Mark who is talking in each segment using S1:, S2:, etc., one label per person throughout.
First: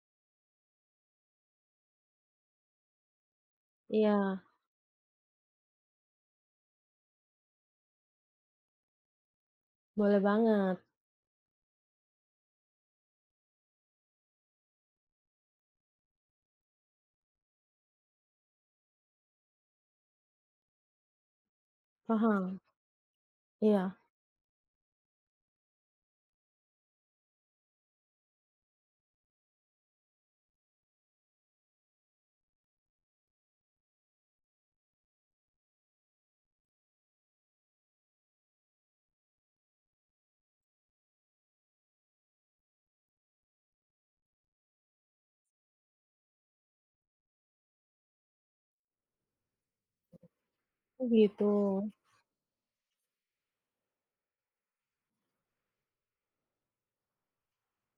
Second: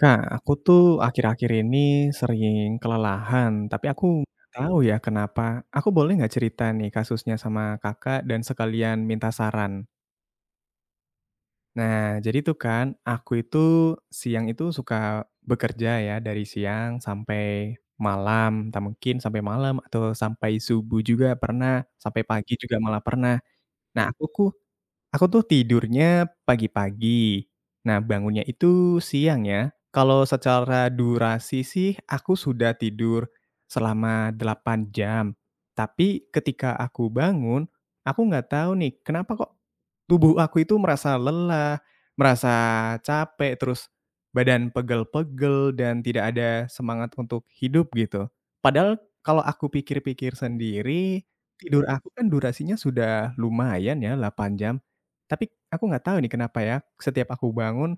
S1: Kak, aku tuh akhir-akhir ini sering kelelahan, tapi aku
S2: Iya,
S1: nggak tahu ya kenapa. Aku boleh nggak cerita nih kasusnya sama kakak dan sekalian minta saran?
S2: boleh banget,
S1: Nah, jadi tuh kan, aku itu siang itu suka bekerja ya dari siang sampai malam, tak mungkin sampai malam atau sampai subuh juga pernah, sampai pagi
S2: paham.
S1: juga malah pernah.
S2: Iya,
S1: Nah, aku ku Aku tuh tidurnya pagi-pagi. Nah, bangunnya itu siang ya. Kalau secara durasi sih aku sudah tidur selama 8 jam. Tapi ketika aku bangun, aku nggak tahu nih kenapa kok tubuh aku itu merasa lelah, merasa capek, terus badan pegel-pegel dan tidak ada semangat untuk hidup gitu. Padahal kalau aku pikir-pikir
S2: oh
S1: sendiri,
S2: gitu.
S1: tidur aku kan durasinya sudah lumayan ya 8 jam. Tapi aku nggak tahu nih kenapa ya, setiap aku bangun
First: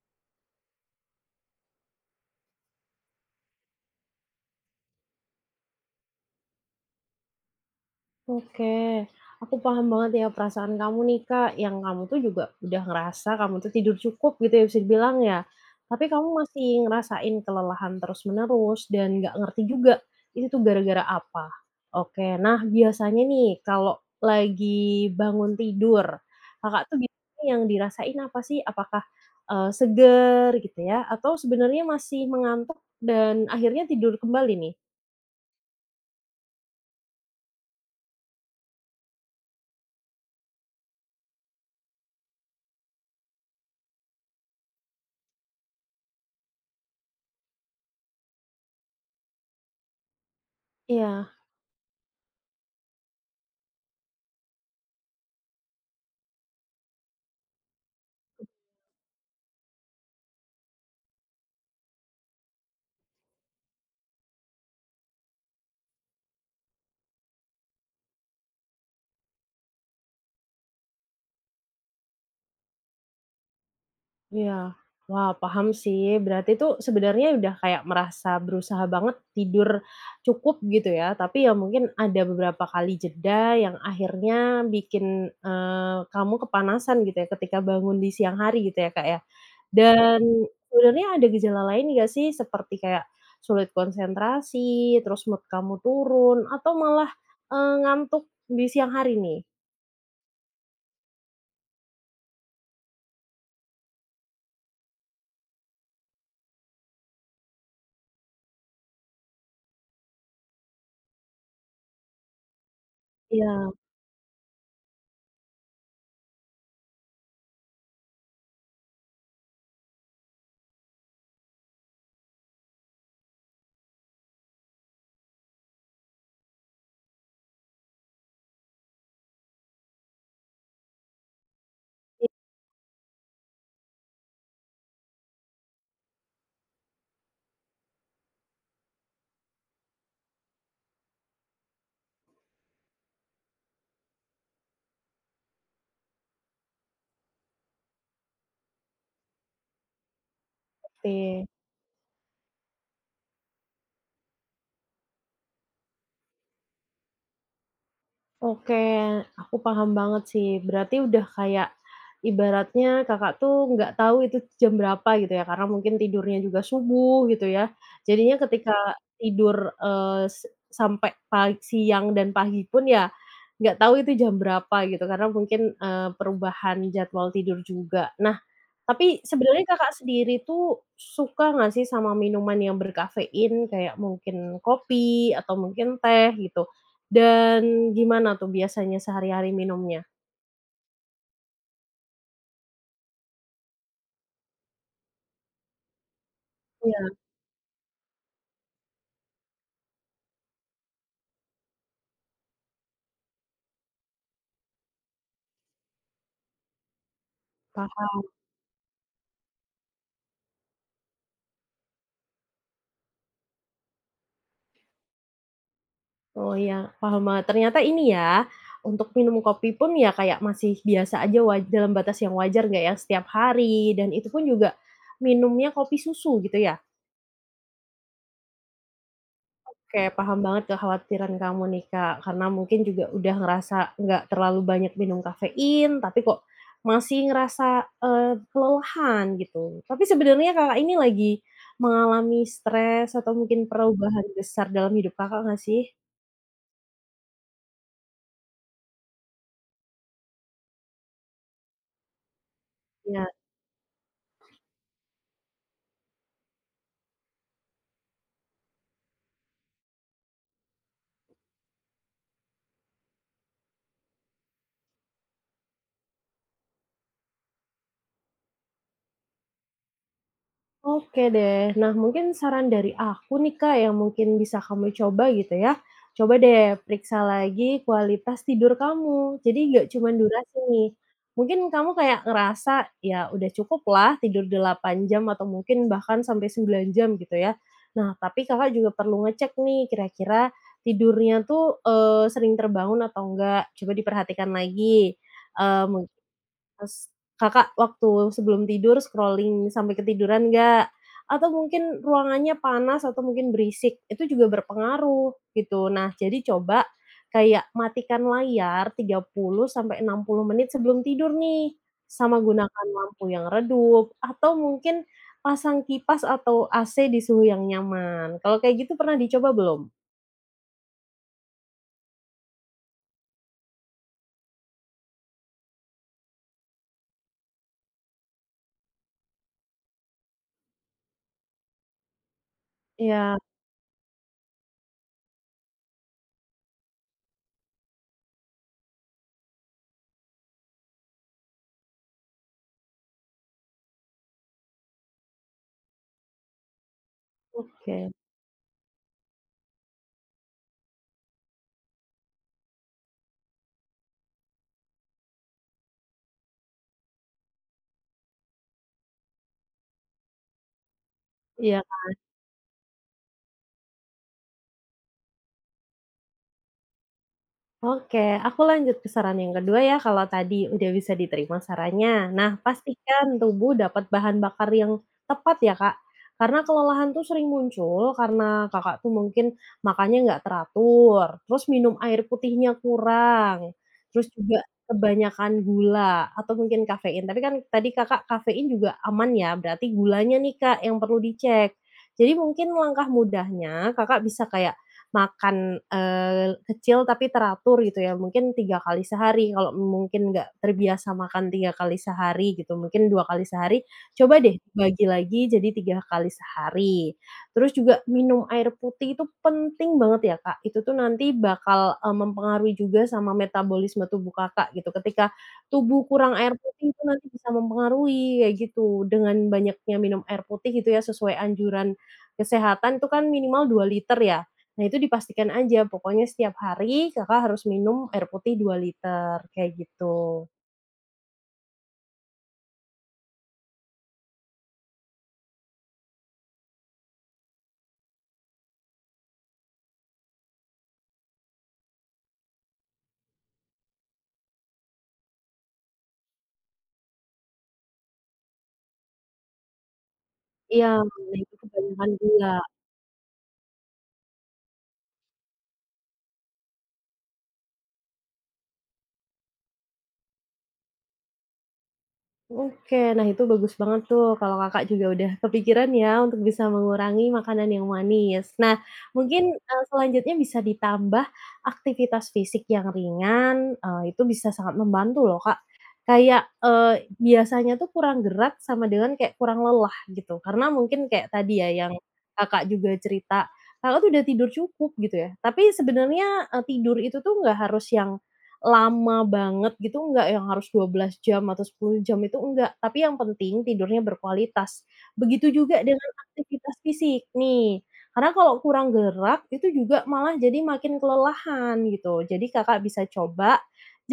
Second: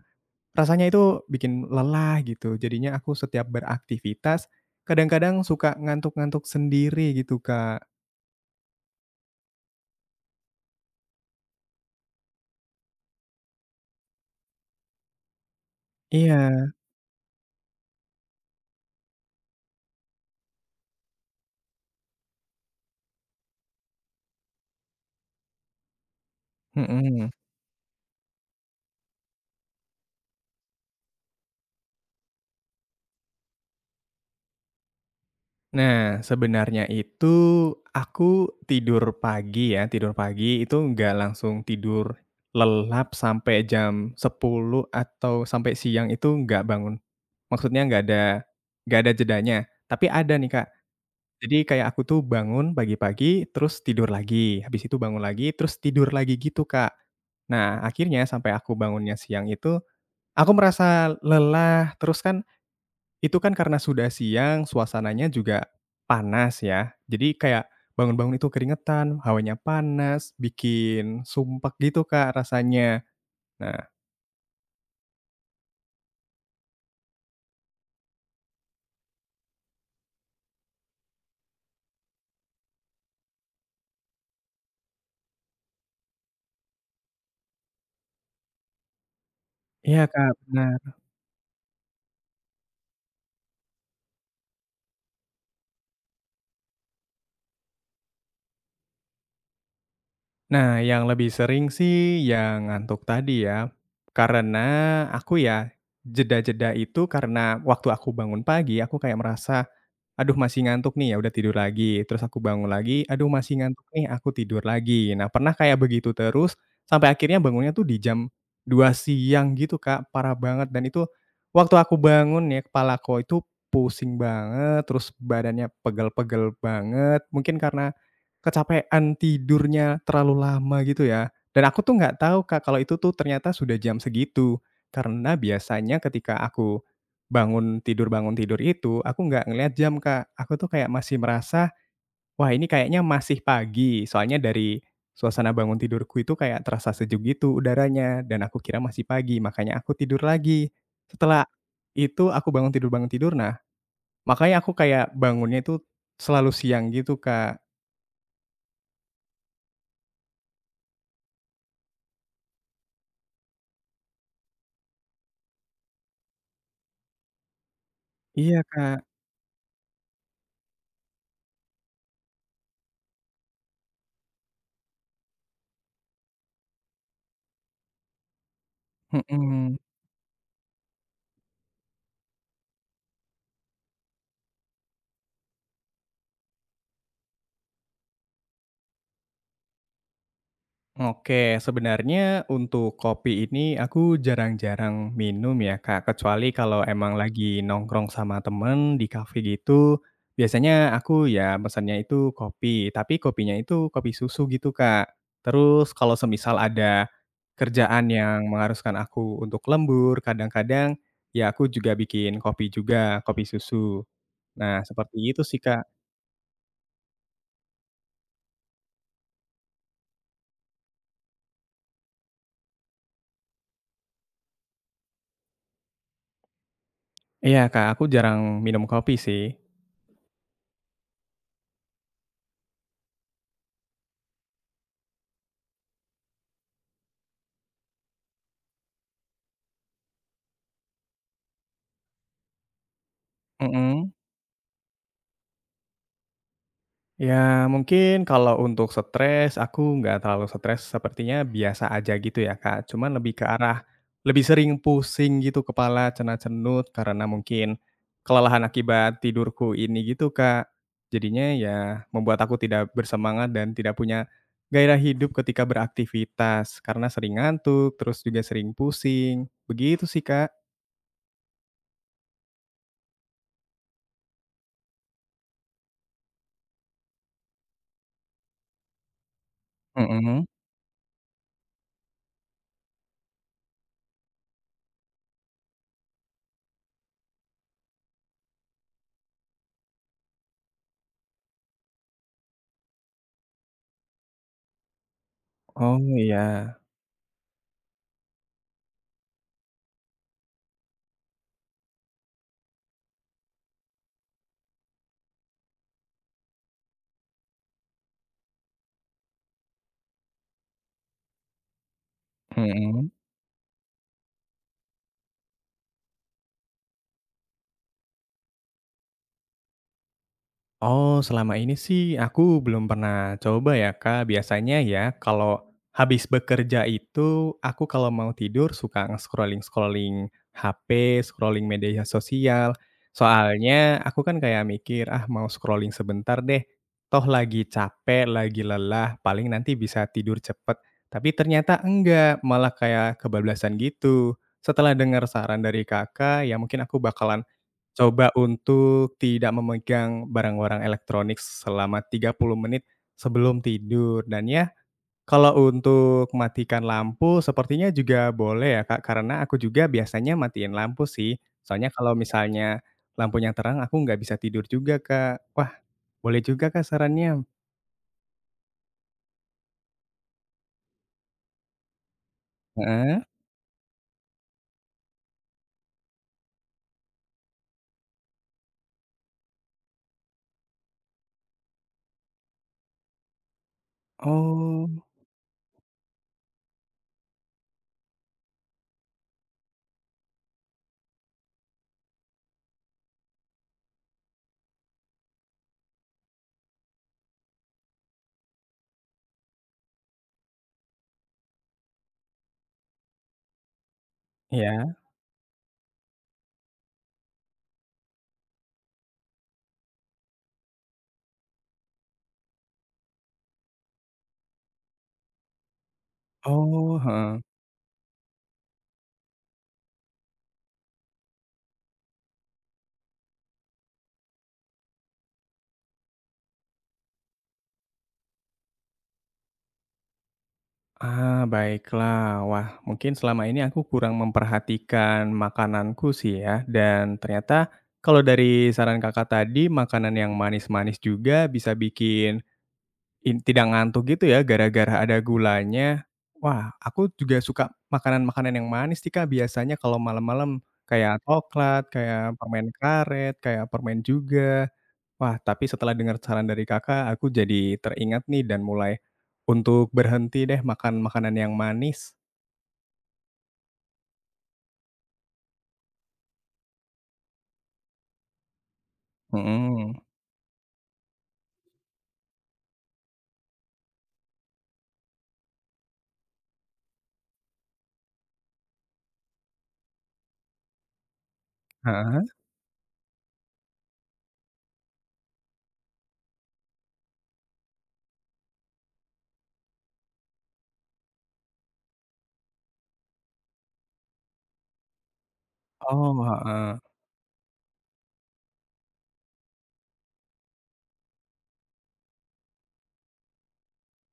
S1: rasanya itu bikin lelah gitu. Jadinya aku setiap beraktivitas kadang-kadang suka ngantuk-ngantuk sendiri gitu, Kak.
S2: Oke, aku paham banget ya perasaan kamu nih Kak, yang kamu tuh juga udah ngerasa kamu tuh tidur cukup gitu ya bisa dibilang ya. Tapi kamu masih
S1: Iya,
S2: ngerasain kelelahan terus-menerus dan nggak ngerti juga itu tuh gara-gara apa. Oke, nah biasanya nih kalau lagi bangun tidur, Kakak tuh
S1: mhm.
S2: biasanya yang dirasain apa sih? Apakah, seger gitu ya atau sebenarnya masih mengantuk dan akhirnya tidur kembali nih?
S1: Nah, sebenarnya itu aku tidur pagi ya, tidur pagi itu nggak langsung tidur lelap sampai jam 10 atau sampai siang itu nggak bangun. Maksudnya nggak ada jedanya. Tapi ada nih, Kak,
S2: Iya.
S1: jadi kayak aku tuh bangun pagi-pagi, terus tidur lagi, habis itu bangun lagi, terus tidur lagi gitu, Kak. Nah, akhirnya sampai aku bangunnya siang itu, aku merasa lelah, terus kan itu kan karena sudah siang, suasananya juga panas ya. Jadi kayak bangun-bangun itu keringetan, hawanya panas, bikin sumpek gitu, Kak, rasanya. Nah
S2: Iya. Wah, paham sih. Berarti itu sebenarnya udah kayak merasa berusaha banget tidur cukup gitu ya, tapi ya mungkin ada beberapa kali jeda yang akhirnya bikin, kamu kepanasan gitu ya ketika bangun di siang hari gitu ya, Kak, ya?
S1: iya,
S2: Dan
S1: Kak, bener.
S2: sebenarnya ada gejala lain nggak sih seperti kayak sulit konsentrasi, terus mood kamu turun, atau malah, ngantuk di siang hari nih?
S1: Nah, yang lebih sering sih yang ngantuk tadi ya. Karena aku ya jeda-jeda itu karena waktu aku bangun pagi aku kayak merasa, "Aduh masih ngantuk nih," ya udah tidur lagi. Terus aku bangun lagi, "Aduh masih
S2: Iya,
S1: ngantuk nih," aku tidur lagi. Nah, pernah kayak begitu terus sampai akhirnya bangunnya tuh di jam 2 siang gitu, Kak, parah banget dan itu waktu aku bangun ya kepala aku itu pusing banget, terus badannya pegel-pegel banget. Mungkin karena kecapean, tidurnya terlalu lama gitu ya. Dan aku tuh nggak tahu Kak, kalau itu tuh ternyata sudah jam segitu. Karena biasanya ketika aku bangun tidur itu, aku nggak ngelihat jam Kak. Aku tuh kayak masih merasa, "Wah ini kayaknya masih pagi." Soalnya dari suasana bangun tidurku itu kayak terasa sejuk gitu udaranya, dan aku kira masih pagi, makanya aku tidur lagi.
S2: gitu.
S1: Setelah itu aku bangun tidur, nah makanya aku kayak bangunnya itu selalu siang gitu Kak.
S2: Oke, aku paham banget sih. Berarti udah kayak ibaratnya Kakak tuh nggak tahu itu jam berapa gitu ya, karena mungkin tidurnya juga subuh gitu ya. Jadinya
S1: Iya
S2: ketika
S1: Kak.
S2: tidur, eee, s sampai pagi siang dan pagi pun ya nggak tahu itu jam berapa gitu, karena mungkin, perubahan jadwal tidur juga. Nah tapi sebenarnya
S1: Mhm.
S2: Kakak sendiri tuh suka nggak sih sama minuman yang berkafein kayak mungkin kopi atau mungkin teh gitu? Dan gimana tuh biasanya sehari-hari minumnya?
S1: Oke, sebenarnya untuk kopi ini aku jarang-jarang minum ya, Kak, kecuali kalau
S2: Iya,
S1: emang lagi nongkrong sama temen di kafe gitu, biasanya aku ya pesannya itu kopi, tapi kopinya itu kopi susu gitu, Kak. Terus kalau semisal ada kerjaan
S2: paham.
S1: yang mengharuskan aku untuk lembur, kadang-kadang ya aku juga bikin kopi juga, kopi susu. Nah, seperti itu sih, Kak.
S2: Oh iya, paham banget. Ternyata ini ya, untuk minum kopi pun ya kayak masih biasa aja dalam batas yang wajar nggak ya setiap hari dan itu pun juga minumnya kopi susu gitu ya?
S1: Iya, Kak, aku jarang minum kopi sih.
S2: Oke, paham banget kekhawatiran kamu nih, Kak, karena mungkin juga udah ngerasa nggak terlalu banyak minum kafein, tapi kok masih ngerasa, kelelahan gitu. Tapi sebenarnya Kakak ini lagi mengalami stres atau mungkin
S1: Mhm.
S2: perubahan besar dalam hidup Kakak nggak sih?
S1: Ya mungkin kalau untuk stres, aku nggak terlalu stres, sepertinya biasa aja gitu ya, Kak. Cuman
S2: Ya.
S1: lebih ke arah, lebih sering pusing gitu kepala, cenut-cenut, karena mungkin kelelahan akibat tidurku ini gitu, Kak. Jadinya ya membuat aku tidak bersemangat dan tidak punya gairah hidup ketika beraktivitas, karena sering ngantuk, terus juga sering pusing, begitu sih, Kak.
S2: Oke deh. Nah, mungkin saran dari aku nih, Kak, yang mungkin bisa kamu coba gitu ya. Coba deh periksa lagi kualitas tidur kamu. Jadi nggak cuma
S1: Mhm.
S2: durasi nih. Mungkin kamu kayak ngerasa ya udah cukup lah tidur 8 jam atau mungkin bahkan sampai 9 jam gitu ya. Nah, tapi Kakak juga perlu ngecek nih kira-kira tidurnya tuh, sering terbangun atau enggak. Coba diperhatikan lagi, eee,
S1: Oh, iya.
S2: Terus Kakak waktu sebelum tidur scrolling sampai ketiduran nggak? Atau mungkin ruangannya panas atau mungkin berisik, itu juga berpengaruh gitu. Nah, jadi coba kayak matikan layar 30 sampai 60 menit sebelum tidur nih, sama gunakan
S1: Mhm.
S2: lampu yang redup atau mungkin pasang kipas atau AC di suhu yang nyaman. Kalau kayak gitu pernah dicoba belum?
S1: Oh, selama ini sih aku belum pernah coba ya, Kak. Biasanya ya kalau habis bekerja itu aku kalau mau tidur suka nge-scrolling-scrolling HP, scrolling media sosial.
S2: Iya,
S1: Soalnya aku kan kayak mikir, "Ah, mau scrolling sebentar deh, toh lagi capek, lagi lelah, paling nanti bisa tidur cepet." Tapi ternyata enggak, malah kayak kebablasan gitu. Setelah dengar saran dari Kakak, ya mungkin aku bakalan
S2: oke.
S1: coba untuk tidak memegang barang-barang elektronik selama 30 menit sebelum tidur dan ya, kalau untuk matikan lampu sepertinya juga boleh ya, Kak, karena aku juga biasanya matiin lampu sih.
S2: Iya.
S1: Soalnya kalau misalnya lampunya terang aku nggak bisa tidur juga, Kak. Wah, boleh juga, Kak, sarannya.
S2: Oke, aku lanjut ke saran yang kedua ya, kalau tadi udah bisa diterima sarannya. Nah,
S1: Heeh.
S2: pastikan tubuh dapat bahan bakar yang tepat ya, Kak. Karena kelelahan tuh sering muncul karena Kakak tuh mungkin makannya nggak teratur, terus minum air putihnya kurang, terus juga
S1: Oh,
S2: kebanyakan gula atau mungkin kafein. Tapi kan tadi Kakak kafein juga aman ya, berarti gulanya nih Kak yang perlu dicek. Jadi mungkin langkah mudahnya Kakak bisa kayak makan, kecil tapi teratur gitu ya, mungkin 3 kali sehari, kalau mungkin nggak terbiasa makan 3 kali sehari gitu, mungkin 2 kali sehari, coba deh
S1: iya.
S2: bagi lagi jadi 3 kali sehari. Terus juga minum air putih itu penting banget ya, Kak, itu tuh nanti bakal, mempengaruhi juga sama metabolisme tubuh Kakak gitu, ketika tubuh kurang air putih
S1: Oh,
S2: itu nanti
S1: heeh.
S2: bisa mempengaruhi kayak gitu, dengan banyaknya minum air putih gitu ya sesuai anjuran kesehatan itu kan minimal 2 liter ya. Nah itu dipastikan aja, pokoknya setiap hari Kakak harus minum air putih 2 liter, kayak gitu.
S1: Ah, baiklah. Wah, mungkin selama ini aku kurang memperhatikan makananku sih ya. Dan ternyata kalau dari saran Kakak tadi, makanan yang manis-manis juga bisa bikin tidak ngantuk gitu ya gara-gara ada gulanya. Wah, aku juga suka makanan-makanan yang manis sih Kak biasanya kalau malam-malam
S2: Iya,
S1: kayak
S2: nah itu
S1: coklat,
S2: kebanyakan
S1: kayak
S2: gula.
S1: permen karet, kayak permen juga. Wah, tapi setelah dengar saran dari Kakak, aku jadi teringat nih dan mulai untuk berhenti deh makan makanan yang manis.
S2: Oke, nah itu bagus banget tuh kalau Kakak juga udah kepikiran ya untuk bisa mengurangi makanan yang manis. Nah, mungkin,
S1: Mhm.
S2: selanjutnya bisa ditambah aktivitas fisik yang ringan, itu bisa sangat membantu loh, Kak. Kayak, biasanya tuh kurang gerak sama dengan kayak kurang lelah gitu, karena mungkin kayak tadi ya yang
S1: Heeh?
S2: Kakak juga cerita, Kakak tuh udah tidur cukup gitu ya, tapi sebenarnya, tidur itu tuh nggak harus yang lama banget gitu enggak, yang harus 12 jam atau 10 jam itu enggak, tapi yang penting tidurnya berkualitas. Begitu juga dengan
S1: Oh,
S2: aktivitas
S1: heeh.
S2: fisik nih, karena kalau kurang gerak itu juga malah jadi makin kelelahan gitu. Jadi Kakak bisa coba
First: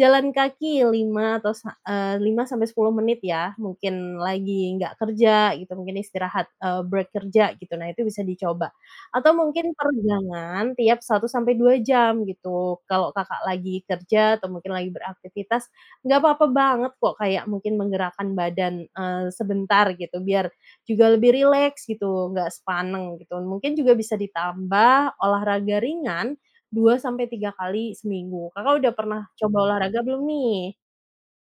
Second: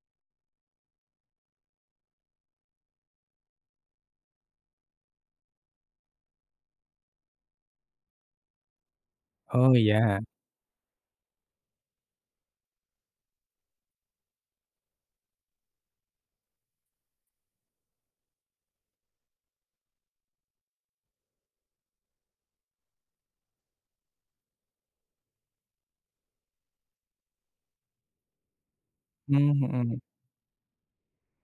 S2: jalan kaki 5 atau 5 sampai 10 menit ya, mungkin lagi nggak kerja gitu, mungkin istirahat, break kerja gitu, nah itu bisa dicoba. Atau
S1: Oh,
S2: mungkin
S1: iya.
S2: peregangan tiap 1 sampai 2 jam gitu. Kalau Kakak lagi kerja atau mungkin lagi beraktivitas, nggak apa-apa banget kok kayak mungkin menggerakkan badan, sebentar gitu, biar juga lebih rileks gitu, nggak sepaneng gitu. Mungkin juga bisa ditambah olahraga ringan 2 sampai 3 kali seminggu. Kakak udah pernah
S1: Mmm,
S2: coba
S1: mhm.
S2: olahraga belum nih?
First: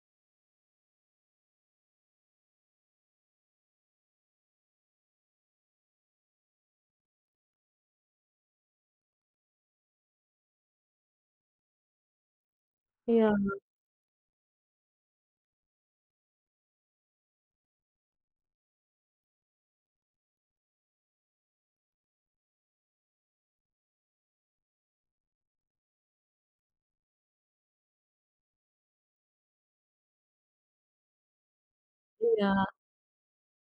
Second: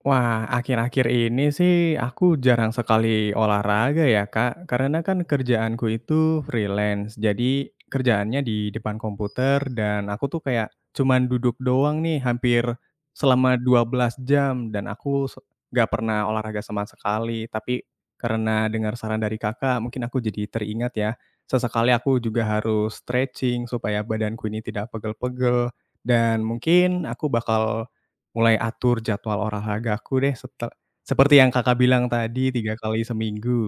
S1: Wah, akhir-akhir ini sih aku jarang sekali olahraga ya, Kak. Karena kan kerjaanku itu freelance. Jadi kerjaannya di depan komputer dan aku tuh kayak cuman duduk doang nih hampir
S2: Iya
S1: selama 12 jam dan nggak pernah olahraga sama sekali. Tapi karena dengar saran dari Kakak, mungkin aku jadi teringat ya. Sesekali aku juga harus stretching supaya badanku ini tidak pegel-pegel dan mungkin aku bakal mulai atur jadwal olahragaku deh sete seperti yang Kakak bilang tadi
S2: iya.
S1: 3 kali seminggu.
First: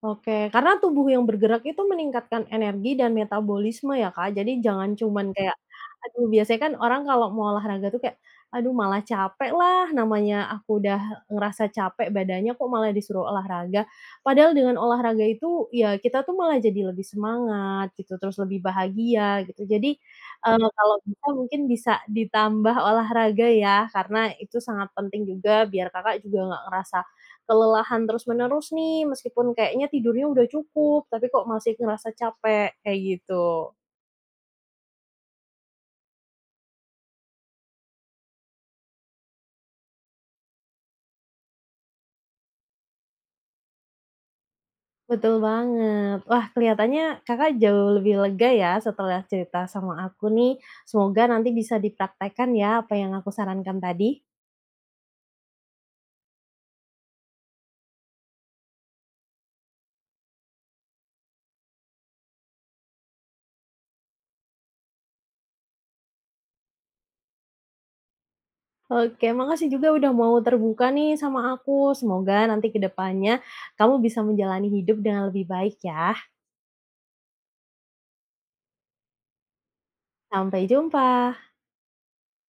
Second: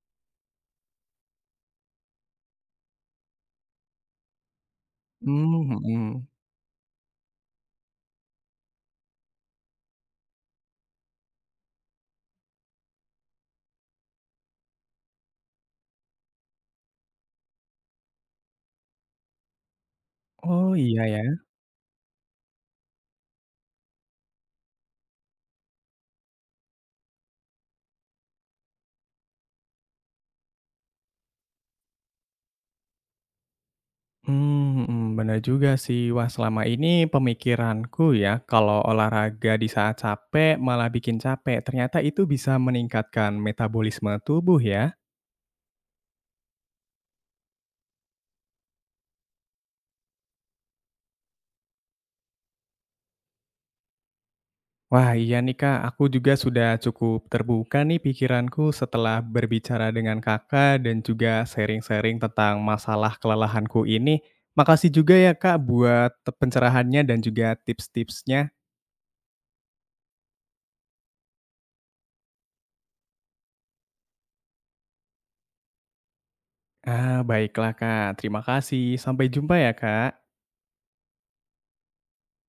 S2: Oke, karena tubuh yang bergerak itu meningkatkan energi dan metabolisme ya, Kak. Jadi jangan cuman kayak,
S1: Mmm, mhm.
S2: aduh biasanya kan orang kalau mau olahraga tuh kayak, aduh malah capek lah, namanya aku udah ngerasa capek badannya kok malah disuruh olahraga. Padahal dengan olahraga itu ya kita tuh malah jadi lebih semangat gitu, terus lebih bahagia gitu. Jadi,
S1: Oh
S2: kalau
S1: iya
S2: bisa
S1: ya.
S2: mungkin bisa ditambah olahraga ya, karena itu sangat penting juga biar Kakak juga nggak ngerasa kelelahan terus-menerus nih, meskipun kayaknya tidurnya udah cukup, tapi kok masih ngerasa capek, kayak gitu.
S1: Mmm, mhm, bener juga sih. Wah selama ini pemikiranku ya kalau olahraga di saat capek malah bikin capek, ternyata itu bisa meningkatkan metabolisme tubuh ya?
S2: Betul banget. Wah, kelihatannya Kakak jauh lebih lega ya setelah cerita sama aku nih. Semoga nanti bisa dipraktekkan ya apa yang aku sarankan tadi.
S1: Wah, iya nih Kak, aku juga sudah cukup terbuka nih pikiranku setelah berbicara dengan Kakak dan juga sharing-sharing tentang masalah kelelahanku ini. Makasih juga ya Kak buat pencerahannya dan juga tips-tipsnya.
S2: Oke, makasih juga udah mau terbuka nih sama aku. Semoga nanti ke depannya kamu bisa menjalani hidup dengan lebih baik ya.
S1: Ah, baiklah Kak, terima kasih. Sampai jumpa ya Kak.
S2: Sampai jumpa.